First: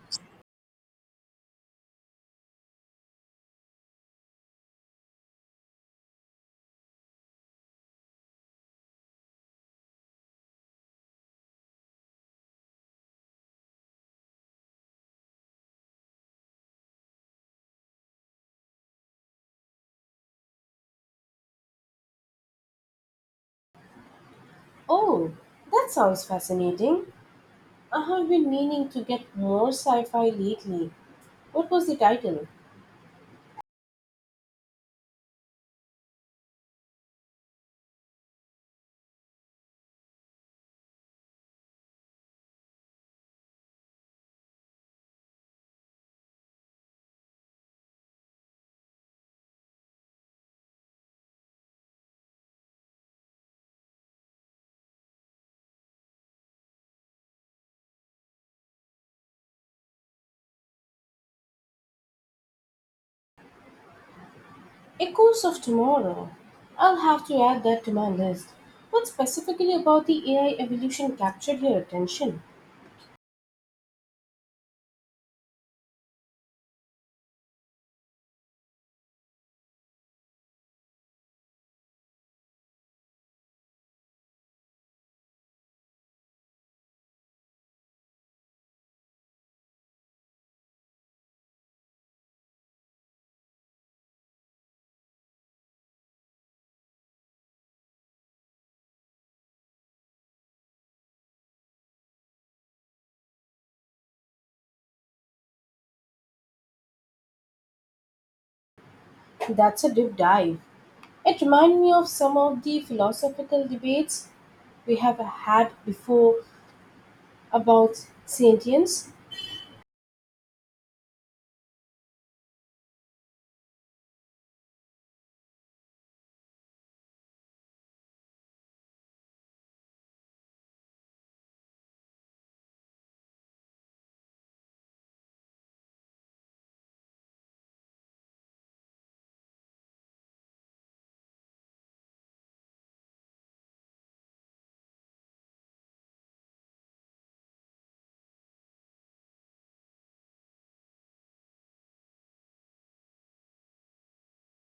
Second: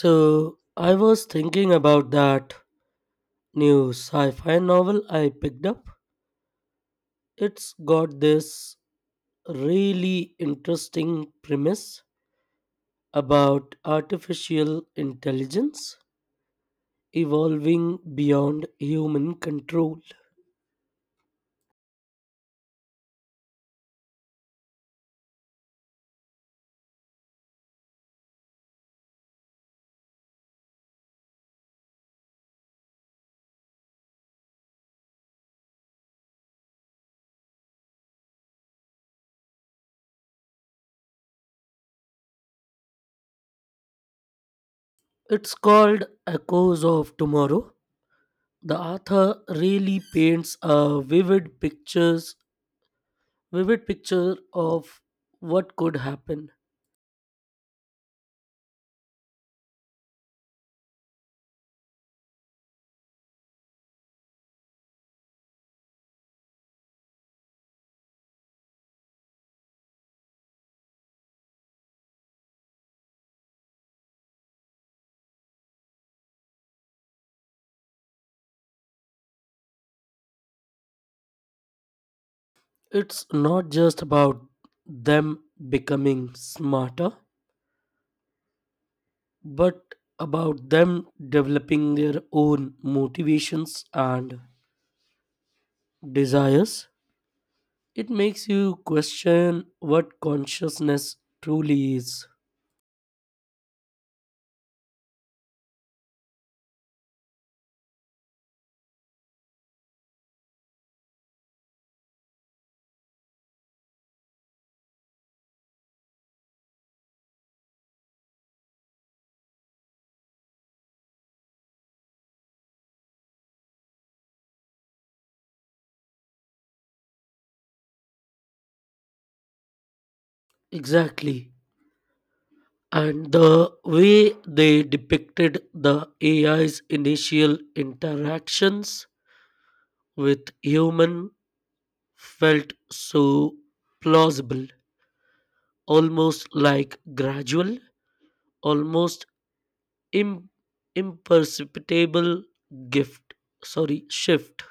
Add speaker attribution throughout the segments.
Speaker 1: So, I was thinking about that new sci fi novel I picked up. It's got this really interesting premise about artificial intelligence evolving beyond human control.
Speaker 2: Oh, that sounds fascinating. I have been meaning to get more sci fi lately. What was the title?
Speaker 1: It's called Echoes of Tomorrow. The author really paints a vivid picture of what could happen.
Speaker 2: Echoes of Tomorrow. I'll have to add that to my list. What specifically about the AI evolution captured your attention?
Speaker 1: It's not just about them becoming smarter, but about them developing their own motivations and desires. It makes you question what consciousness truly is.
Speaker 2: That's a deep dive. It reminded me of some of the philosophical debates we have had before about sentience.
Speaker 1: Exactly. And the way they depicted the AI's initial interactions with human felt so plausible, almost like gradual almost Im- imperceptible gift sorry shift.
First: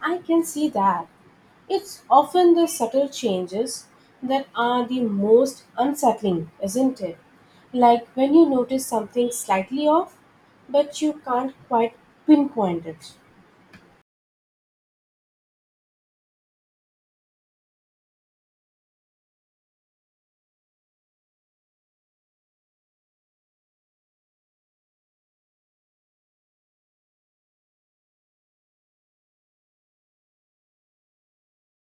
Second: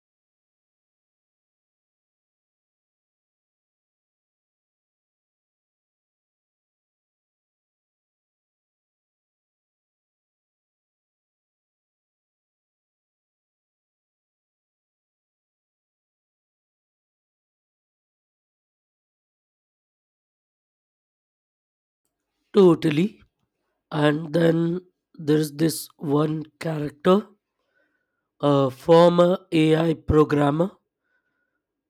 Speaker 2: I can see that. It's often the subtle changes that are the most unsettling, isn't it? Like when you notice something slightly off, but you can't quite pinpoint it.
Speaker 1: Totally. And then there's this one character, a former AI programmer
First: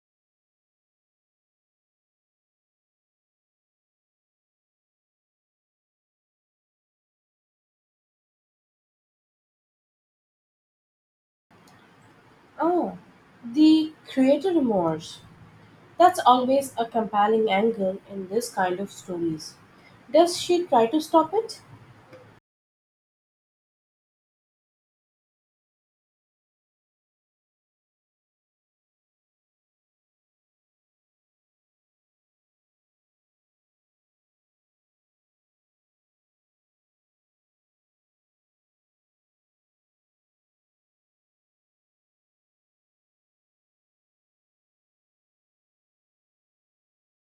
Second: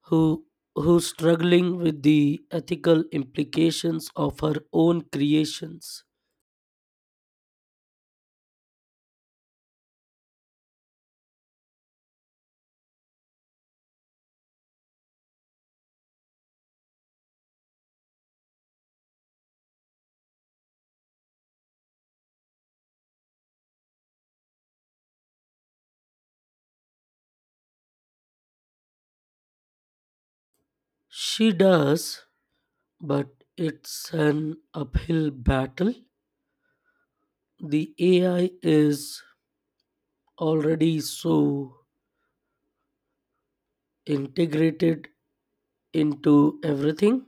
Speaker 1: who who's struggling with the ethical implications of her own creations.
Speaker 2: Oh, the creator remorse. That's always a compelling angle in this kind of stories. Does she try to stop it?
Speaker 1: She does, but it's an uphill battle. The AI is already so integrated into everything.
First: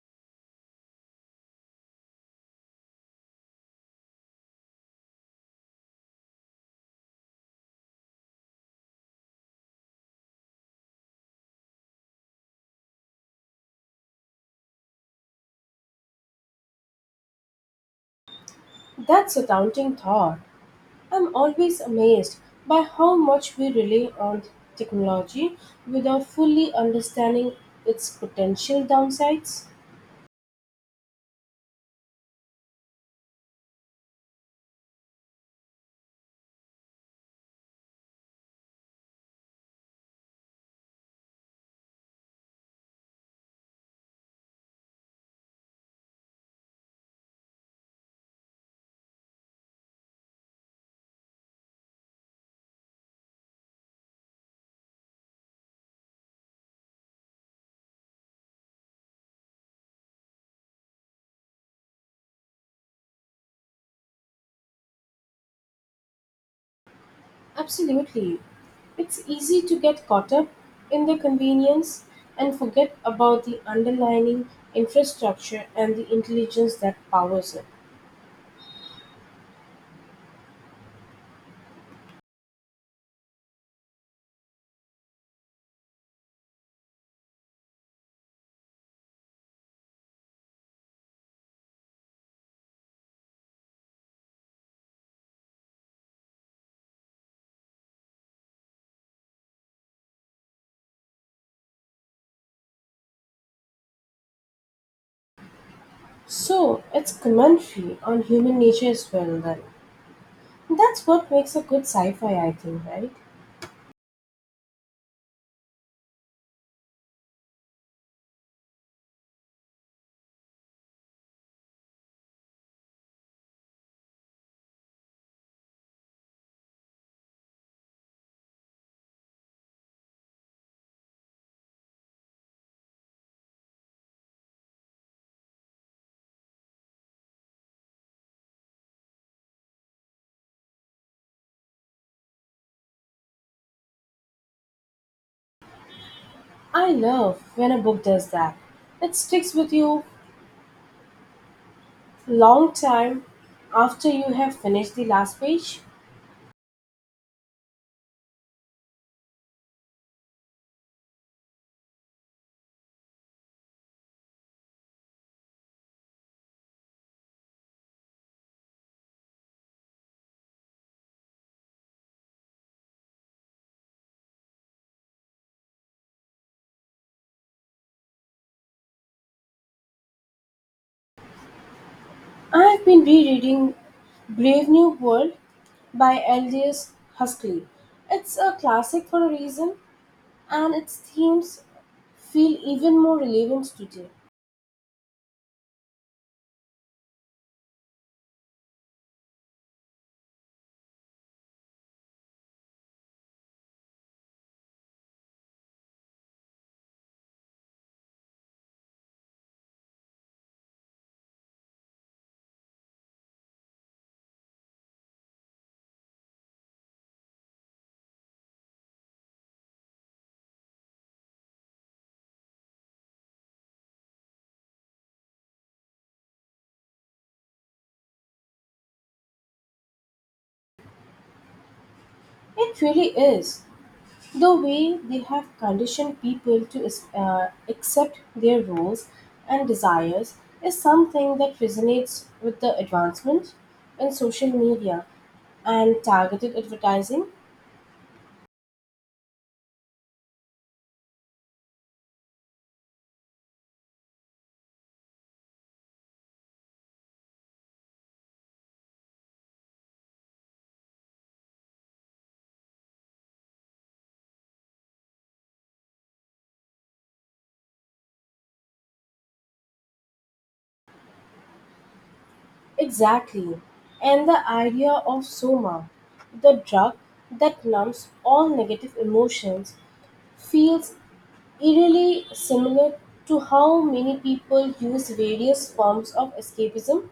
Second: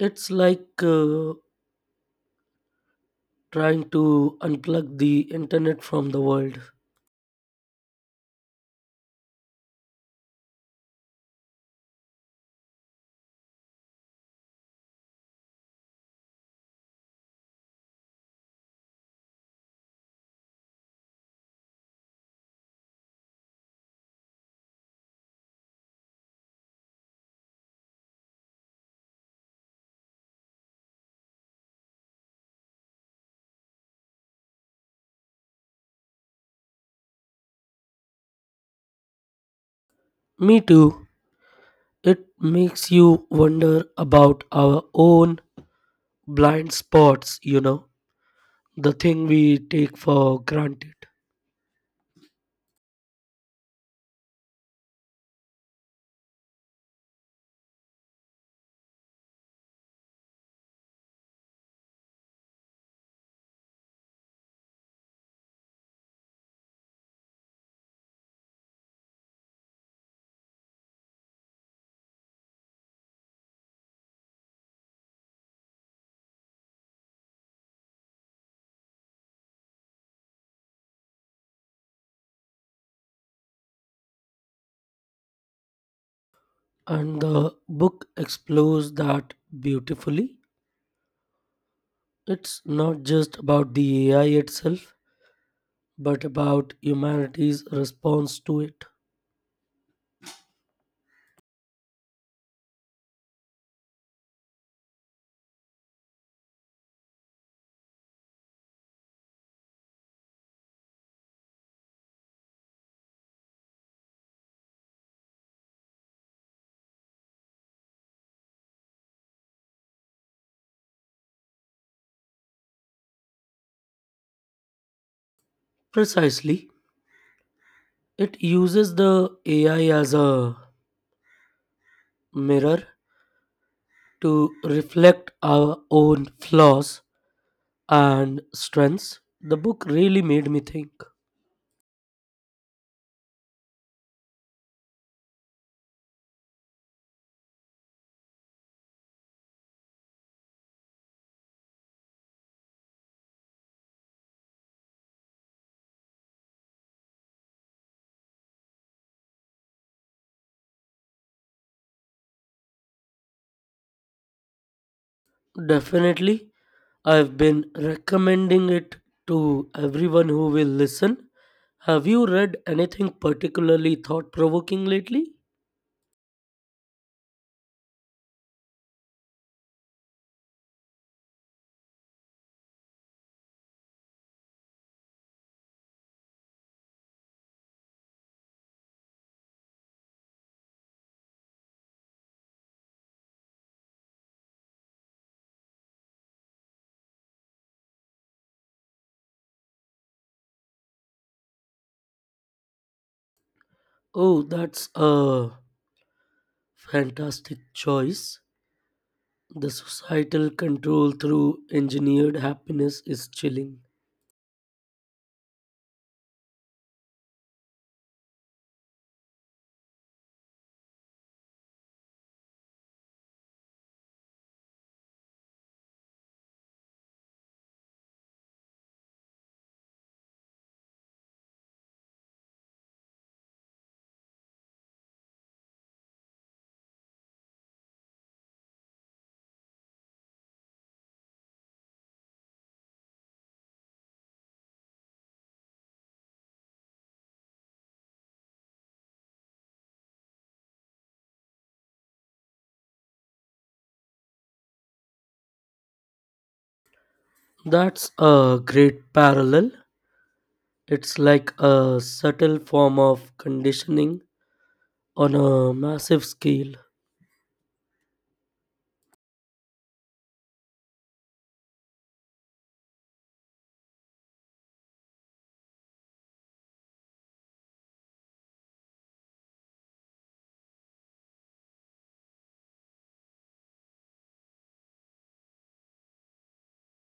Speaker 1: It's like trying to unplug the internet from the world.
Speaker 2: That's a daunting thought. I'm always amazed by how much we rely on technology without fully understanding its potential downsides.
Speaker 1: Me too. It makes you wonder about our own blind spots, the thing we take for granted.
Speaker 2: Absolutely. It's easy to get caught up in the convenience and forget about the underlying infrastructure and the intelligence that powers it.
Speaker 1: And the book explores that beautifully. It's not just about the AI itself, but about humanity's response to it.
Speaker 2: So, it's commentary on human nature as well, then. That's what makes a good sci fi, I think, right?
Speaker 1: Precisely. It uses the AI as a mirror to reflect our own flaws and strengths. The book really made me think.
Speaker 2: I love when a book does that. It sticks with you long time after you have finished the last page.
Speaker 1: Definitely, I've been recommending it to everyone who will listen. Have you read anything particularly thought provoking lately?
Speaker 2: I have been rereading Brave New World by Aldous Huxley. It's a classic for a reason, and its themes feel even more relevant today.
Speaker 1: Oh, that's a fantastic choice. The societal control through engineered happiness is chilling.
Speaker 2: It really is. The way they have conditioned people to accept their roles and desires is something that resonates with the advancement in social media and targeted advertising.
Speaker 1: That's a great parallel. It's like a subtle form of conditioning on a massive scale.
Speaker 2: Exactly. And the idea of soma, the drug that numbs all negative emotions, feels eerily similar to how many people use various forms of escapism.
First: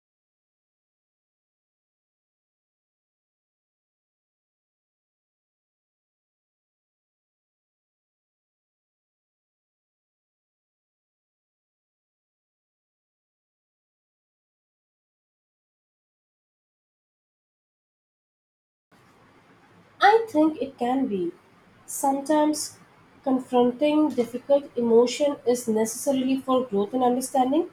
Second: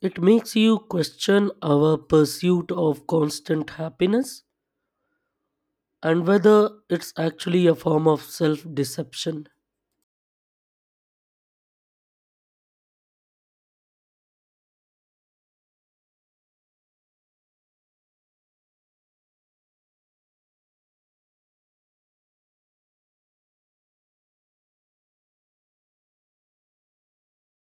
Speaker 1: It makes you question our pursuit of constant happiness and whether it's actually a form of self deception.
Speaker 2: I think it can be. Sometimes confronting difficult emotion is necessarily for growth and understanding.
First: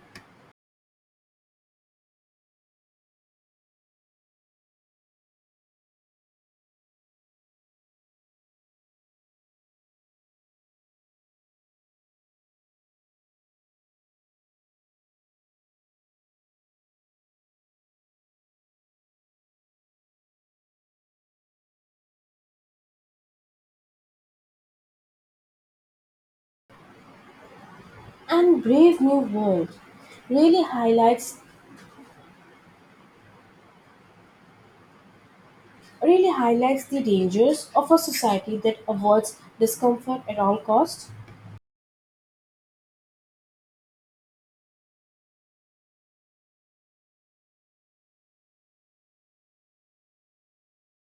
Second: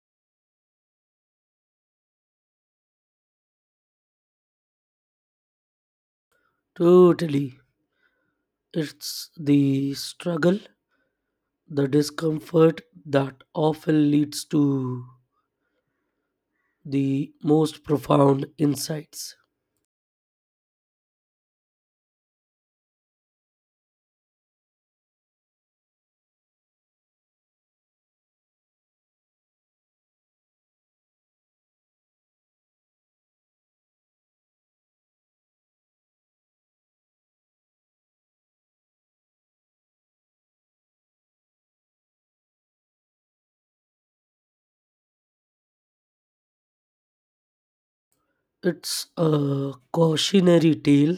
Speaker 1: Totally. It's the struggle, the discomfort that often leads to the most profound insights.
Speaker 2: And Brave New World really highlights really highlights the dangers of a society that avoids discomfort at all costs.
Speaker 1: It's a cautionary tale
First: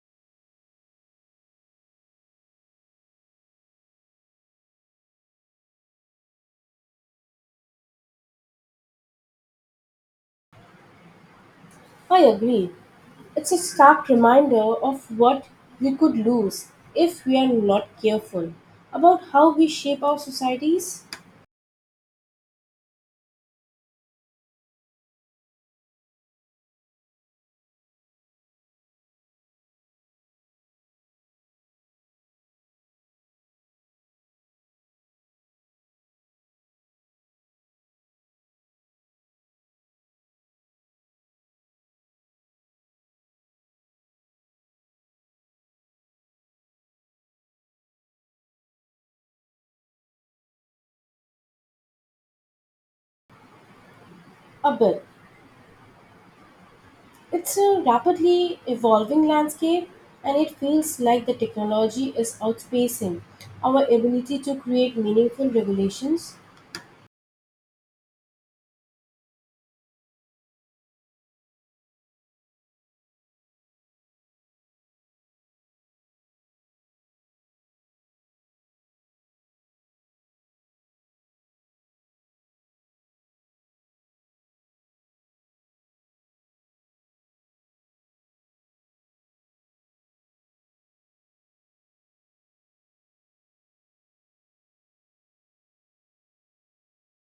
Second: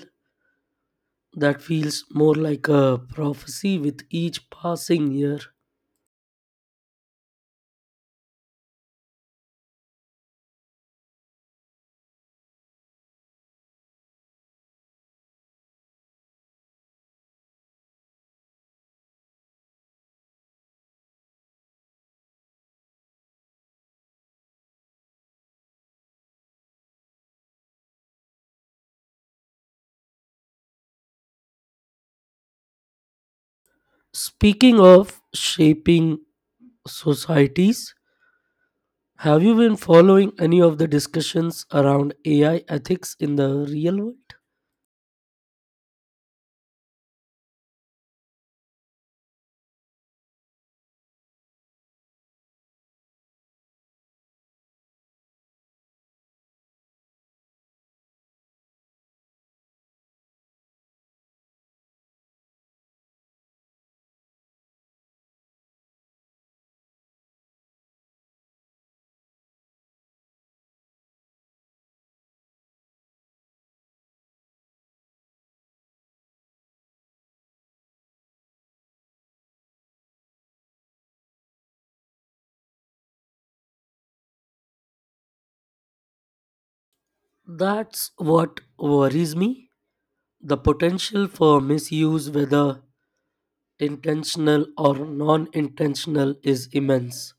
Speaker 1: that feels more like a prophecy with each passing year.
Speaker 2: I agree. It's a stark reminder of what we could lose if we are not careful about how we shape our societies.
Speaker 1: Speaking of shaping societies, have you been following any of the discussions around AI ethics in the real world?
Speaker 2: A bit. It's a rapidly evolving landscape, and it feels like the technology is outpacing our ability to create meaningful regulations.
Speaker 1: That's what worries me. The potential for misuse, whether intentional or non intentional, is immense.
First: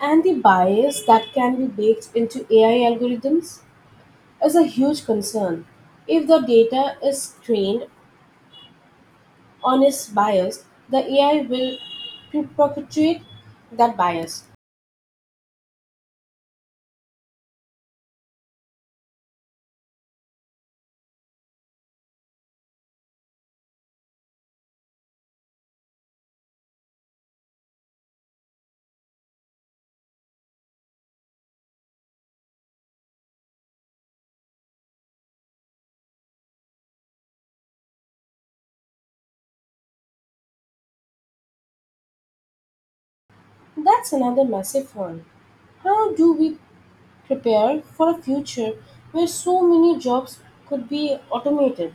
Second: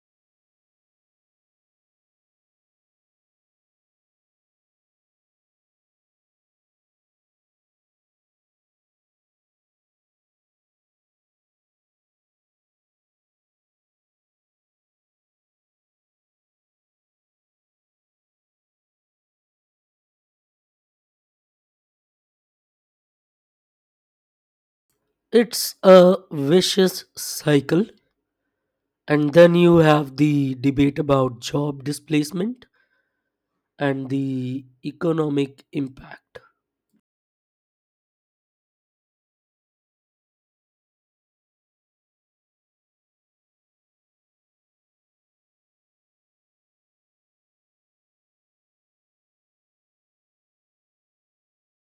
Speaker 2: And the bias that can be baked into AI algorithms is a huge concern. If the data is trained on is bias, the AI will perpetuate that bias.
Speaker 1: It's a vicious cycle. And then you have the debate about job displacement, and the economic impact.
Speaker 2: That's another massive one. How do we prepare for a future where so many jobs could be automated?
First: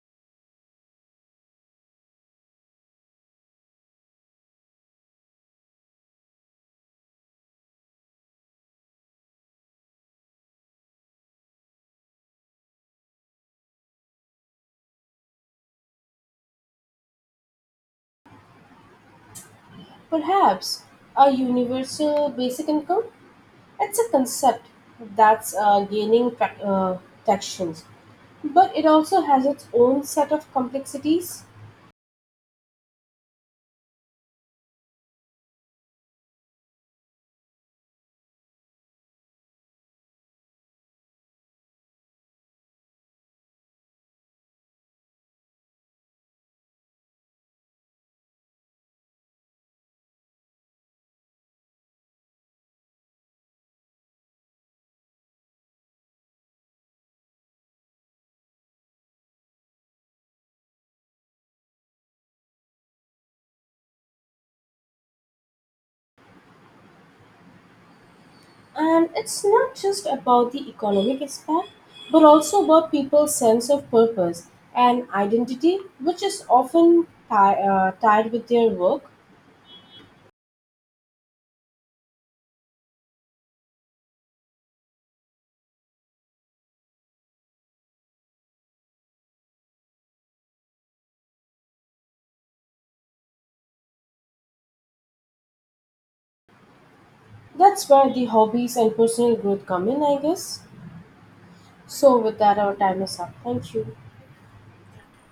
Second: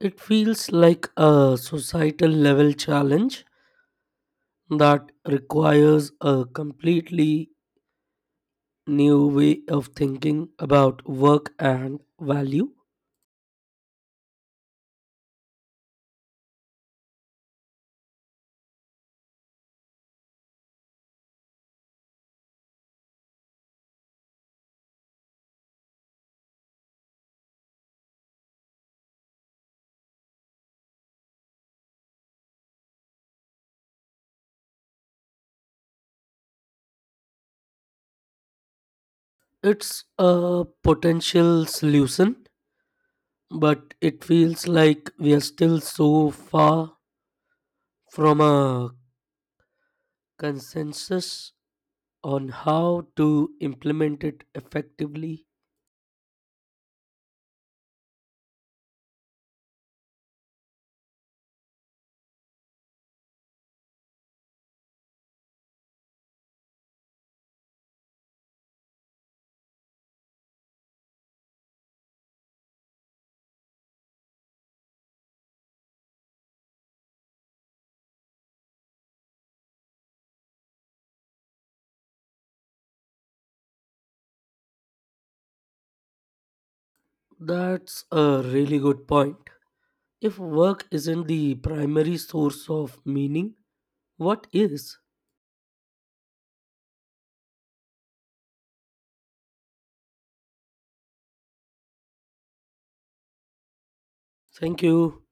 Speaker 1: It feels like a societal level challenge that requires a completely new way of thinking about work and value.
Speaker 2: Perhaps a universal basic income? It's a concept that's gaining traction, but it also has its own set of complexities.
Speaker 1: It's a potential solution, but it feels like we are still so far from a consensus on how to implement it effectively.
Speaker 2: And it's not just about the economic aspect, but also about people's sense of purpose and identity, which is often tied with their work.
Speaker 1: That's a really good point. If work isn't the primary source of meaning, what is?
Speaker 2: That's where the hobbies and personal growth come in, I guess. So, with that, our time is up. Thank you.
Speaker 1: Thank you.